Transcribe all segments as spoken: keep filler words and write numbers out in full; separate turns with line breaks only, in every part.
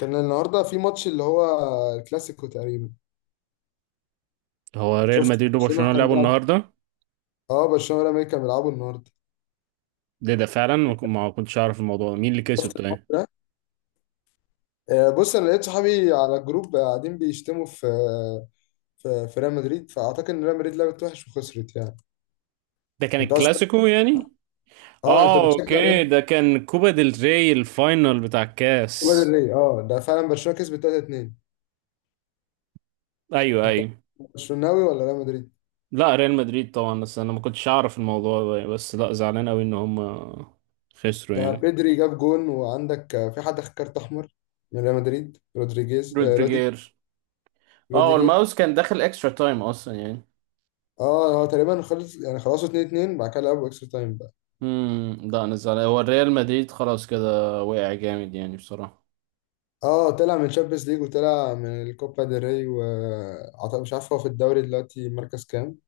كان النهارده في ماتش اللي هو الكلاسيكو تقريبا.
هو ريال
شفت
مدريد وبرشلونة
برشلونه كان
لعبوا
بيلعب.
النهاردة.
اه برشلونه والامريكا كانوا بيلعبوا النهارده.
ده ده فعلا ما كن- ما كنتش أعرف الموضوع ده، مين اللي كسب؟
شفت
طيب
الماتش ده. آه، بص انا لقيت صحابي على الجروب قاعدين بيشتموا في في, في ريال مدريد، فاعتقد ان ريال مدريد لعبت وحش وخسرت يعني.
ده كان
انت اصلا
الكلاسيكو يعني.
اه انت
اه،
بتشجع
اوكي،
ريال.
ده كان كوبا ديل ري الفاينل بتاع
كوبا del
الكاس.
Rey. اه ده فعلا برشلونه كسبت تلاتة اتنين.
ايوه،
انت
ايوه.
برشلوناوي ولا ريال مدريد؟
لا، ريال مدريد طبعا، بس انا ما كنتش اعرف الموضوع ده، بس لا زعلان قوي ان هم خسروا
ده
يعني.
بيدري جاب جون، وعندك آه، في حد خد كارت احمر من ريال مدريد، رودريجيز، آه، روديج-
رودريجير. اه
روديجر.
الماوس كان داخل اكسترا تايم اصلا يعني.
اه هو تقريبا خلص، يعني خلصوا اتنين اتنين، بعد كده لعبوا اكسترا تايم بقى.
امم لا، انا زعلان، هو الريال مدريد خلاص كده وقع جامد يعني بصراحة.
اه طلع من تشامبيونز ليج وطلع من الكوبا ديل ري، وعطى مش عارف هو في الدوري دلوقتي مركز كام،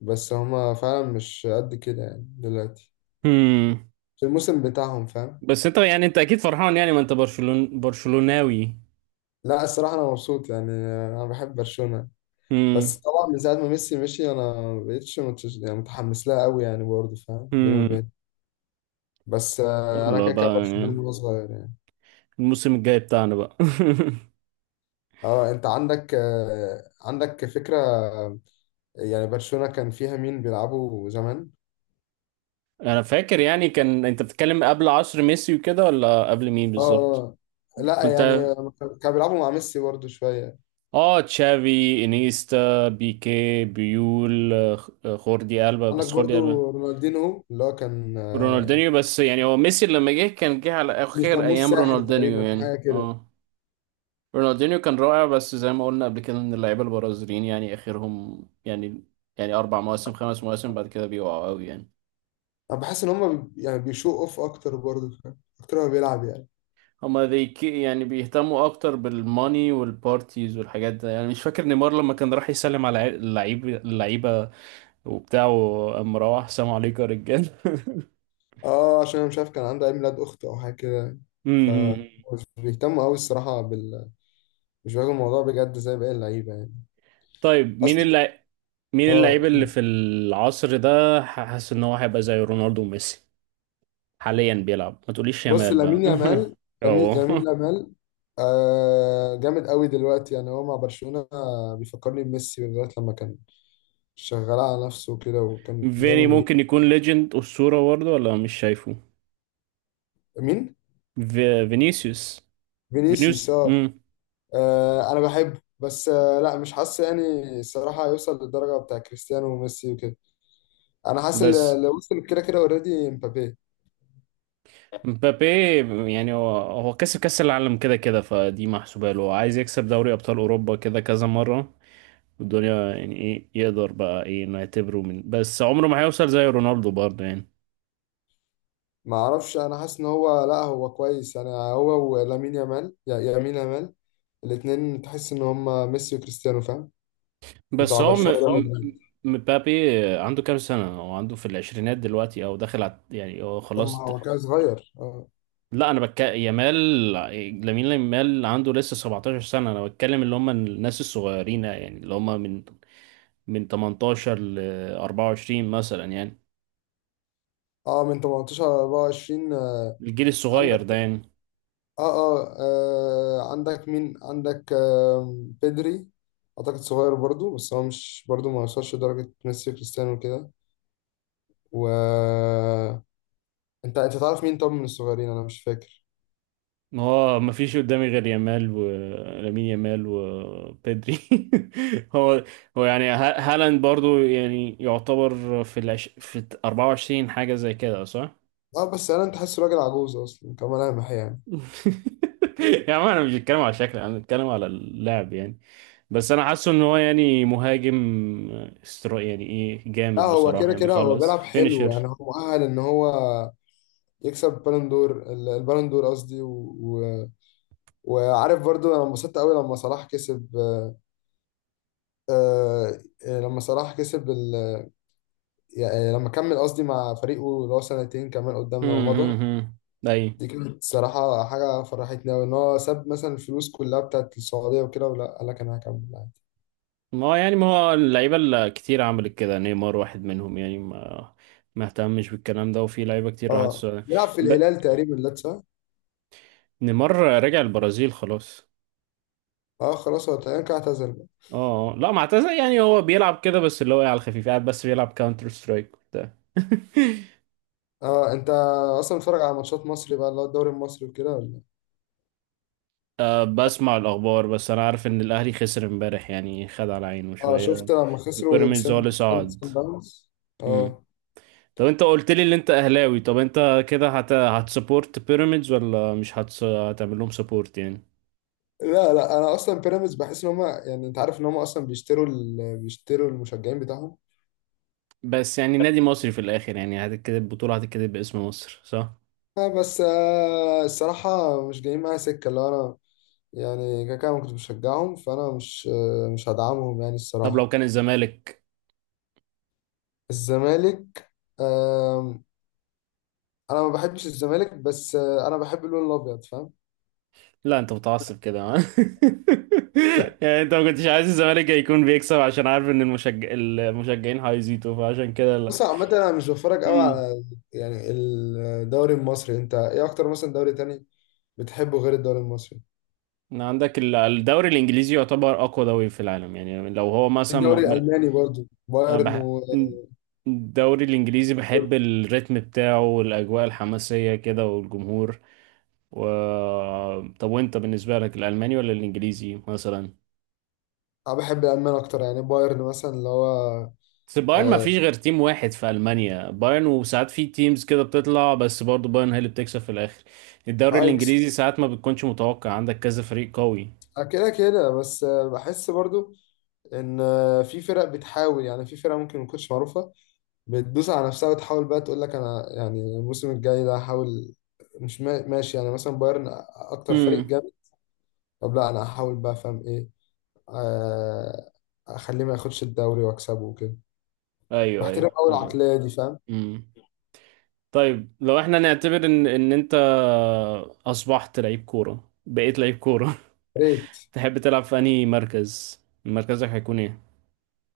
بس هما فعلا مش قد كده يعني دلوقتي في الموسم بتاعهم، فاهم.
بس انت يعني انت اكيد فرحان يعني، ما انت برشلون برشلوناوي.
لا الصراحة أنا مبسوط يعني. أنا بحب برشلونة، بس
امم.
طبعا من ساعة ما ميسي مشي أنا مبقتش متش، يعني متحمس لها قوي يعني، برضه فاهم بيني
امم.
وبين. بس آه، أنا
يلا
كده كده
بقى
برشلونة
يعني،
وأنا صغير يعني.
الموسم الجاي بتاعنا بقى.
اه أنت عندك آه، عندك فكرة، يعني برشلونة كان فيها مين بيلعبوا زمان؟
انا فاكر، يعني كان انت بتتكلم قبل عصر ميسي وكده، ولا قبل مين
اه
بالظبط؟
آه. لا
كنت.
يعني كانوا بيلعبوا مع ميسي برضو شوية.
اه، تشافي، انيستا، بيكي، بيول، آه، خوردي ألبا،
عندك
بس خوردي ألبا.
برضو رونالدينهو اللي هو كان آه،
رونالدينيو، بس يعني هو ميسي لما جه كان جه على اخر
بيسموه
ايام
الساحر
رونالدينيو
تقريبا،
يعني،
حاجة كده.
اه. رونالدينيو كان رائع، بس زي ما قلنا قبل كده ان اللعيبه البرازيليين يعني اخرهم يعني، يعني اربع مواسم، خمس مواسم بعد كده بيقعوا قوي يعني.
أنا بحس إن هما بي- يعني بيشو أوف أكتر، برضو فاهم؟ أكتر ما بيلعب يعني.
هما ذي كي- يعني بيهتموا اكتر بالماني والبارتيز والحاجات ده، يعني مش فاكر نيمار لما كان راح يسلم على عي- اللعيب اللعيبه وبتاعه، قام مروح سلام عليكم يا رجال
أه عشان أنا مش عارف كان عنده عيد ميلاد أخته أو حاجة كده. ف
مم.
مش بيهتموا أوي الصراحة بال، مش بياخدوا الموضوع بجد زي باقي اللعيبة يعني.
طيب، مين
أصلا
اللع... مين اللعيب
أه.
اللي في العصر ده، حاسس ان هو هيبقى زي رونالدو وميسي، حاليا بيلعب؟ ما تقوليش
بص
يامال بقى.
لامين يامال، لامين
اه.
لامين يامال آه جامد قوي دلوقتي، يعني هو مع برشلونة. آه، بيفكرني بميسي لغاية لما كان شغال على نفسه كده وكان دايما
فيني
بيجيب.
ممكن يكون ليجند أسطورة برضه، ولا مش شايفه؟
مين؟
في... فينيسيوس.
فينيسيوس،
فينيوس.
اه.
مم.
آه، انا بحبه بس آه لا مش حاسس يعني الصراحة هيوصل للدرجة بتاع كريستيانو وميسي وكده. انا حاسس اللي
بس
اللي وصل كده كده اوريدي مبابي.
مبابي يعني، هو هو كسب كأس العالم كده كده، فدي محسوبة له، عايز يكسب دوري أبطال أوروبا كده كذا مرة والدنيا، يعني إيه يقدر بقى، إيه إنه يعتبره من؟ بس عمره ما هيوصل زي رونالدو برضه يعني.
ما اعرفش، انا حاسس ان هو لا هو كويس يعني، هو ولامين يامال، يا- يامين يامال، الاتنين تحس ان هم ميسي وكريستيانو، فاهم؟
بس
بتاع
هو م...
برشلونة، ريال بالظبط
م...
مدريد.
مبابي عنده كام سنة؟ هو عنده في العشرينات دلوقتي أو داخل على، يعني هو
طب
خلاص.
ما هو كان صغير اه.
لا انا بتكلم يامال، لامين يامال عنده لسه سبعتاشر سنه. انا بتكلم اللي هم الناس الصغيرين يعني، اللي هم من من ثمانية عشر ل اربعه وعشرين مثلا يعني،
اه من تمنتاشر ل اربعة وعشرين آه.
الجيل الصغير ده
عندك
يعني.
آه, اه اه عندك مين؟ عندك آه بيدري، اعتقد صغير برضو، بس هو مش برضو ما وصلش لدرجة ميسي وكريستيانو وكده. و انت انت تعرف مين طب من الصغيرين؟ انا مش فاكر.
ما هو ما فيش قدامي غير يامال ولامين يامال وبيدري. هو هو يعني ها- هالاند برضو يعني يعتبر في العش... في اربعه وعشرين حاجه زي كده صح؟
اه بس انا انت حاسه راجل عجوز اصلا كملامح يعني.
يا عم انا مش بتكلم على شكل، انا بتكلم على اللعب يعني. بس انا حاسه ان هو يعني مهاجم استرا يعني، ايه
لا
جامد
هو
بصراحه
كده
يعني،
كده هو
بيخلص
بيلعب حلو
فينيشر.
يعني، هو مؤهل ان هو يكسب بالون دور البالون دور، قصدي، و... وعارف برضو انا انبسطت قوي لما صلاح كسب آه، آه، لما صلاح كسب ال... يعني لما كمل قصدي مع فريقه، اللي هو سنتين كمان قدامنا ومضى.
اي،
دي كانت صراحة حاجة فرحتني أوي، إن هو ساب مثلا الفلوس كلها بتاعت السعودية وكده ولا، قال لك أنا هكمل عادي.
ما هو يعني، ما هو اللعيبه اللي كتير عملت كده، نيمار واحد منهم يعني، ما ما اهتمش بالكلام ده، وفي لعيبه كتير راحت
اه
السعودية.
بيلعب في
ب...
الهلال تقريبا، لا صح؟
نيمار رجع البرازيل خلاص.
اه خلاص هو تقريبا كده اعتزل بقى.
اه، آه. لا ما اعتزل يعني، هو بيلعب كده بس اللي هو إيه، على الخفيف قاعد بس بيلعب كاونتر سترايك وبتاع
اه أنت أصلا بتتفرج على ماتشات مصري بقى، اللي هو الدوري المصري وكده ولا؟
أه، بسمع الأخبار بس، أنا عارف إن الأهلي خسر امبارح يعني خد على عينه
اه
شوية.
شفت لما خسروا ضد
وبيراميدز هو اللي
سان سان
صعد.
سان داونز.
مم.
اه.
طب أنت قلت لي إن أنت أهلاوي، طب أنت كده هت هتسبورت بيراميدز ولا مش هتس... هتعمل لهم سبورت يعني؟
لا لا انا اصلا بيراميدز بحس ان هم، يعني انت عارف ان هم اصلا بيشتروا ال... بيشتروا المشجعين بتاعهم.
بس يعني نادي مصري في الآخر يعني، هتتكتب البطولة، هتتكتب باسم مصر صح؟
آه بس آه الصراحه مش جايين معايا سكه، اللي هو انا يعني كده كده ما كنتش بشجعهم، فانا مش آه مش هدعمهم يعني
طب لو
الصراحه.
كان الزمالك؟
الزمالك آه، انا ما بحبش الزمالك بس آه انا بحب اللون الابيض، فاهم.
لا، أنت متعصب كده ها؟ يعني أنت ما كنتش عايز الزمالك يكون بيكسب عشان عارف إن المشج... المشجعين هيزيدوا فعشان كده.
بص عامة أنا مش بتفرج أوي
لا.
على يعني الدوري المصري، أنت إيه أكتر مثلا دوري تاني بتحبه غير الدوري المصري؟
إن عندك ال- الدوري الانجليزي يعتبر اقوى دوري في العالم يعني، لو هو مثلا
الدوري
م- م-
الألماني برضو،
أنا
بايرن
بح...
و...
الدوري الانجليزي، بحب الريتم بتاعه والاجواء الحماسيه كده والجمهور و... طب وانت بالنسبه لك الالماني ولا الانجليزي مثلا؟
انا بحب الالمان اكتر يعني، بايرن مثلا اللي هو
بس بايرن، ما
آه،
فيش غير تيم واحد في المانيا بايرن، وساعات في تيمز كده بتطلع بس برضه بايرن هي اللي بتكسب في الاخر. الدوري الانجليزي
ايكس
ساعات ما بتكونش متوقع، عندك كذا فريق قوي.
آه، كده كده. بس آه، بحس برضو ان آه، في فرق بتحاول، يعني في فرق ممكن ما تكونش معروفه بتدوس على نفسها وتحاول بقى تقول لك انا يعني الموسم الجاي ده هحاول. مش ما- ماشي يعني مثلا بايرن اكتر فريق
امم.
جامد. طب لا انا هحاول بقى، فاهم ايه، آه، اخليه ما ياخدش الدوري، واكسبه وكده.
ايوه، ايوه.
بحترم قوي العقليه دي، فاهم.
امم. طيب لو احنا نعتبر ان ان انت اصبحت لعيب كورة، بقيت لعيب كورة
يا ريت.
تحب تلعب في انهي مركز؟ مركزك هيكون ايه؟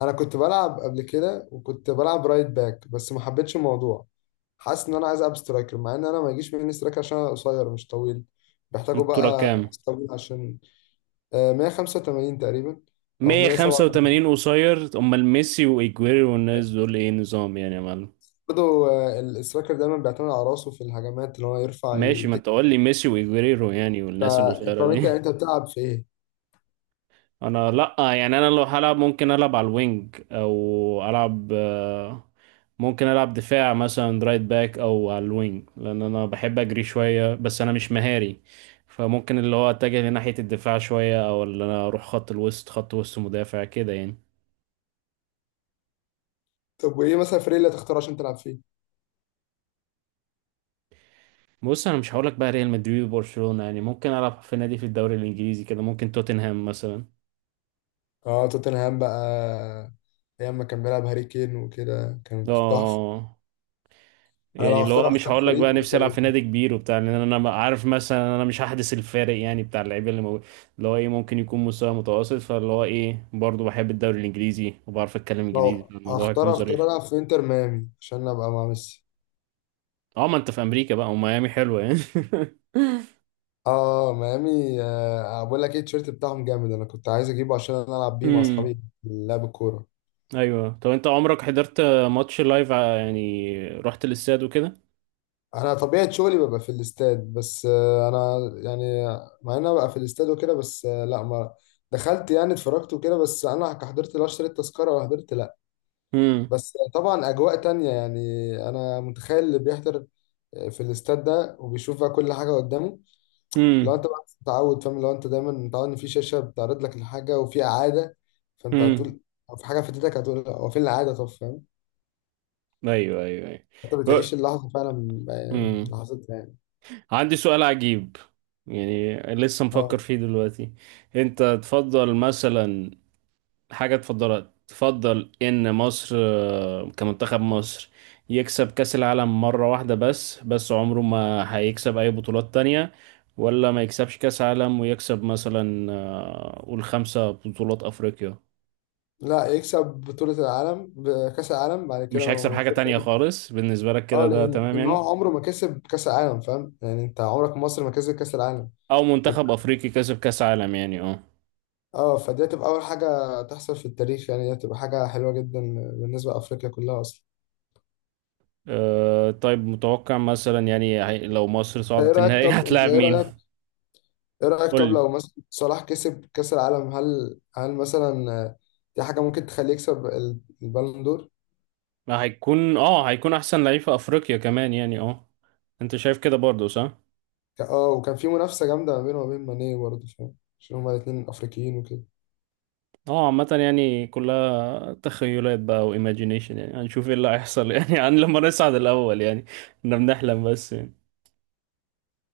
انا كنت بلعب قبل كده وكنت بلعب رايت باك بس ما حبيتش الموضوع. حاسس ان انا عايز العب سترايكر، مع ان انا ما يجيش مني سترايكر عشان انا قصير مش طويل، بيحتاجوا
الطولة
بقى
كام؟
ناس طويل عشان آه، مية وخمسة وتمانين تقريبا او
مائة وخمسة وثمانين
مية وسبعة وتمانين.
قصير؟ امال ميسي وايجويرو والناس دول ايه نظام يعني يا معلم؟
برضه آه، السترايكر دايما بيعتمد على راسه في الهجمات اللي هو يرفع
ماشي، ما
يتك.
انت قول لي ميسي وايجويرو يعني، والناس
فانت،
القصيرة
طب انت
دي
انت بتلعب في ايه؟
انا لا يعني، انا لو هلعب ممكن العب على الوينج، او العب آه، ممكن العب دفاع مثلا رايت باك، او على الوينج، لان انا بحب اجري شويه، بس انا مش مهاري، فممكن اللي هو اتجه لناحيه الدفاع شويه، او اللي انا اروح خط الوسط، خط وسط مدافع كده يعني.
طب وايه مثلا الفريق اللي هتختار عشان تلعب فيه؟
بص انا مش هقولك بقى ريال مدريد وبرشلونه يعني، ممكن العب في نادي في الدوري الانجليزي كده، ممكن توتنهام مثلا.
اه توتنهام بقى، ايام ما كان بيلعب هاري كين وكده كانت تحفه.
اه.
انا
يعني
لو
اللي
اختار
هو مش
اختار
هقول لك
فريق
بقى نفسي العب
آه،
في نادي كبير وبتاع، لان انا ما- عارف مثلا انا مش هحدث الفارق يعني بتاع اللعيبه اللي موجود. اللي هو ايه ممكن يكون مستوى متوسط، فاللي هو ايه برضه بحب الدوري الانجليزي، وبعرف اتكلم
لو
انجليزي فالموضوع
اختار
هيكون
اختار
ظريف.
العب في انتر ميامي عشان ابقى مع ميسي.
اه، ما انت في امريكا بقى، وميامي حلوه يعني
اه ميامي. آه بقول لك ايه، التيشيرت بتاعهم جامد، انا كنت عايز اجيبه عشان أنا العب بيه مع اصحابي
امم.
في لعب الكوره.
ايوه، طب انت عمرك حضرت ماتش لايف ع- يعني رحت الاستاد وكده؟
انا طبيعه شغلي ببقى في الاستاد، بس آه انا يعني مع ان انا ببقى في الاستاد وكده بس آه لا ما دخلت يعني اتفرجت وكده بس انا حضرت، لا اشتريت تذكره ولا حضرت لا.
امم.
بس طبعا اجواء تانية يعني. انا متخيل اللي بيحضر آه، في الاستاد ده وبيشوف بقى كل حاجه قدامه. لو
امم.
انت بقى متعود، فاهم، لو انت دايما متعود ان في شاشه بتعرض لك الحاجه وفي اعاده، فانت
امم.
هتقول او في حاجه فاتتك هتقول لا هو فين الاعاده، طب فاهم؟
ايوه، ايوه،
انت بتعيش اللحظه فعلا آه،
ايوه.
لحظتها يعني.
عندي سؤال عجيب يعني لسه مفكر
اه
فيه دلوقتي. انت تفضل مثلا حاجة تفضلها، تفضل ان مصر آه، كمنتخب مصر يكسب كأس العالم مرة واحدة بس بس عمره ما هيكسب اي بطولات تانية، ولا ما يكسبش كأس عالم ويكسب مثلا آه، قول خمسة بطولات افريقيا؟
لا يكسب بطوله العالم بكاس العالم، بعد
مش
كده
هيكسب
ما
حاجة
يكسبش
تانية
أي.
خالص بالنسبة لك
اه
كده، ده
لان
تمام
ان هو
يعني؟
عمره ما كسب كاس العالم، فاهم يعني، انت عمرك مصر ما كسبت كاس العالم.
او منتخب افريقي كسب كأس عالم يعني اه.
اه فدي هتبقى اول حاجه تحصل في التاريخ، يعني دي هتبقى حاجه حلوه جدا بالنسبه لافريقيا كلها اصلا.
أه، طيب متوقع مثلا يعني هي- لو مصر
انت ايه
صعدت
رايك؟
النهائي
طب انت
هتلاعب
ايه
مين؟
رايك؟ ايه رأيك
قول
طب
لي.
لو مثلا صلاح كسب كأس العالم، هل هل مثلا آه، دي حاجة ممكن تخليه يكسب ال- البالون دور؟
ما هيكون، اه، هيكون احسن لعيب في افريقيا كمان يعني، اه. انت شايف كده برضه صح؟
ك- اه، وكان في منافسة جامدة ما بينه وما بين ماني برضه، فاهم، عشان هما الاتنين أفريقيين وكده.
اه، عامة يعني كلها تخيلات بقى وايماجينيشن يعني، هنشوف ايه اللي هيحصل يعني، عن لما نصعد الاول يعني. احنا بنحلم بس يعني.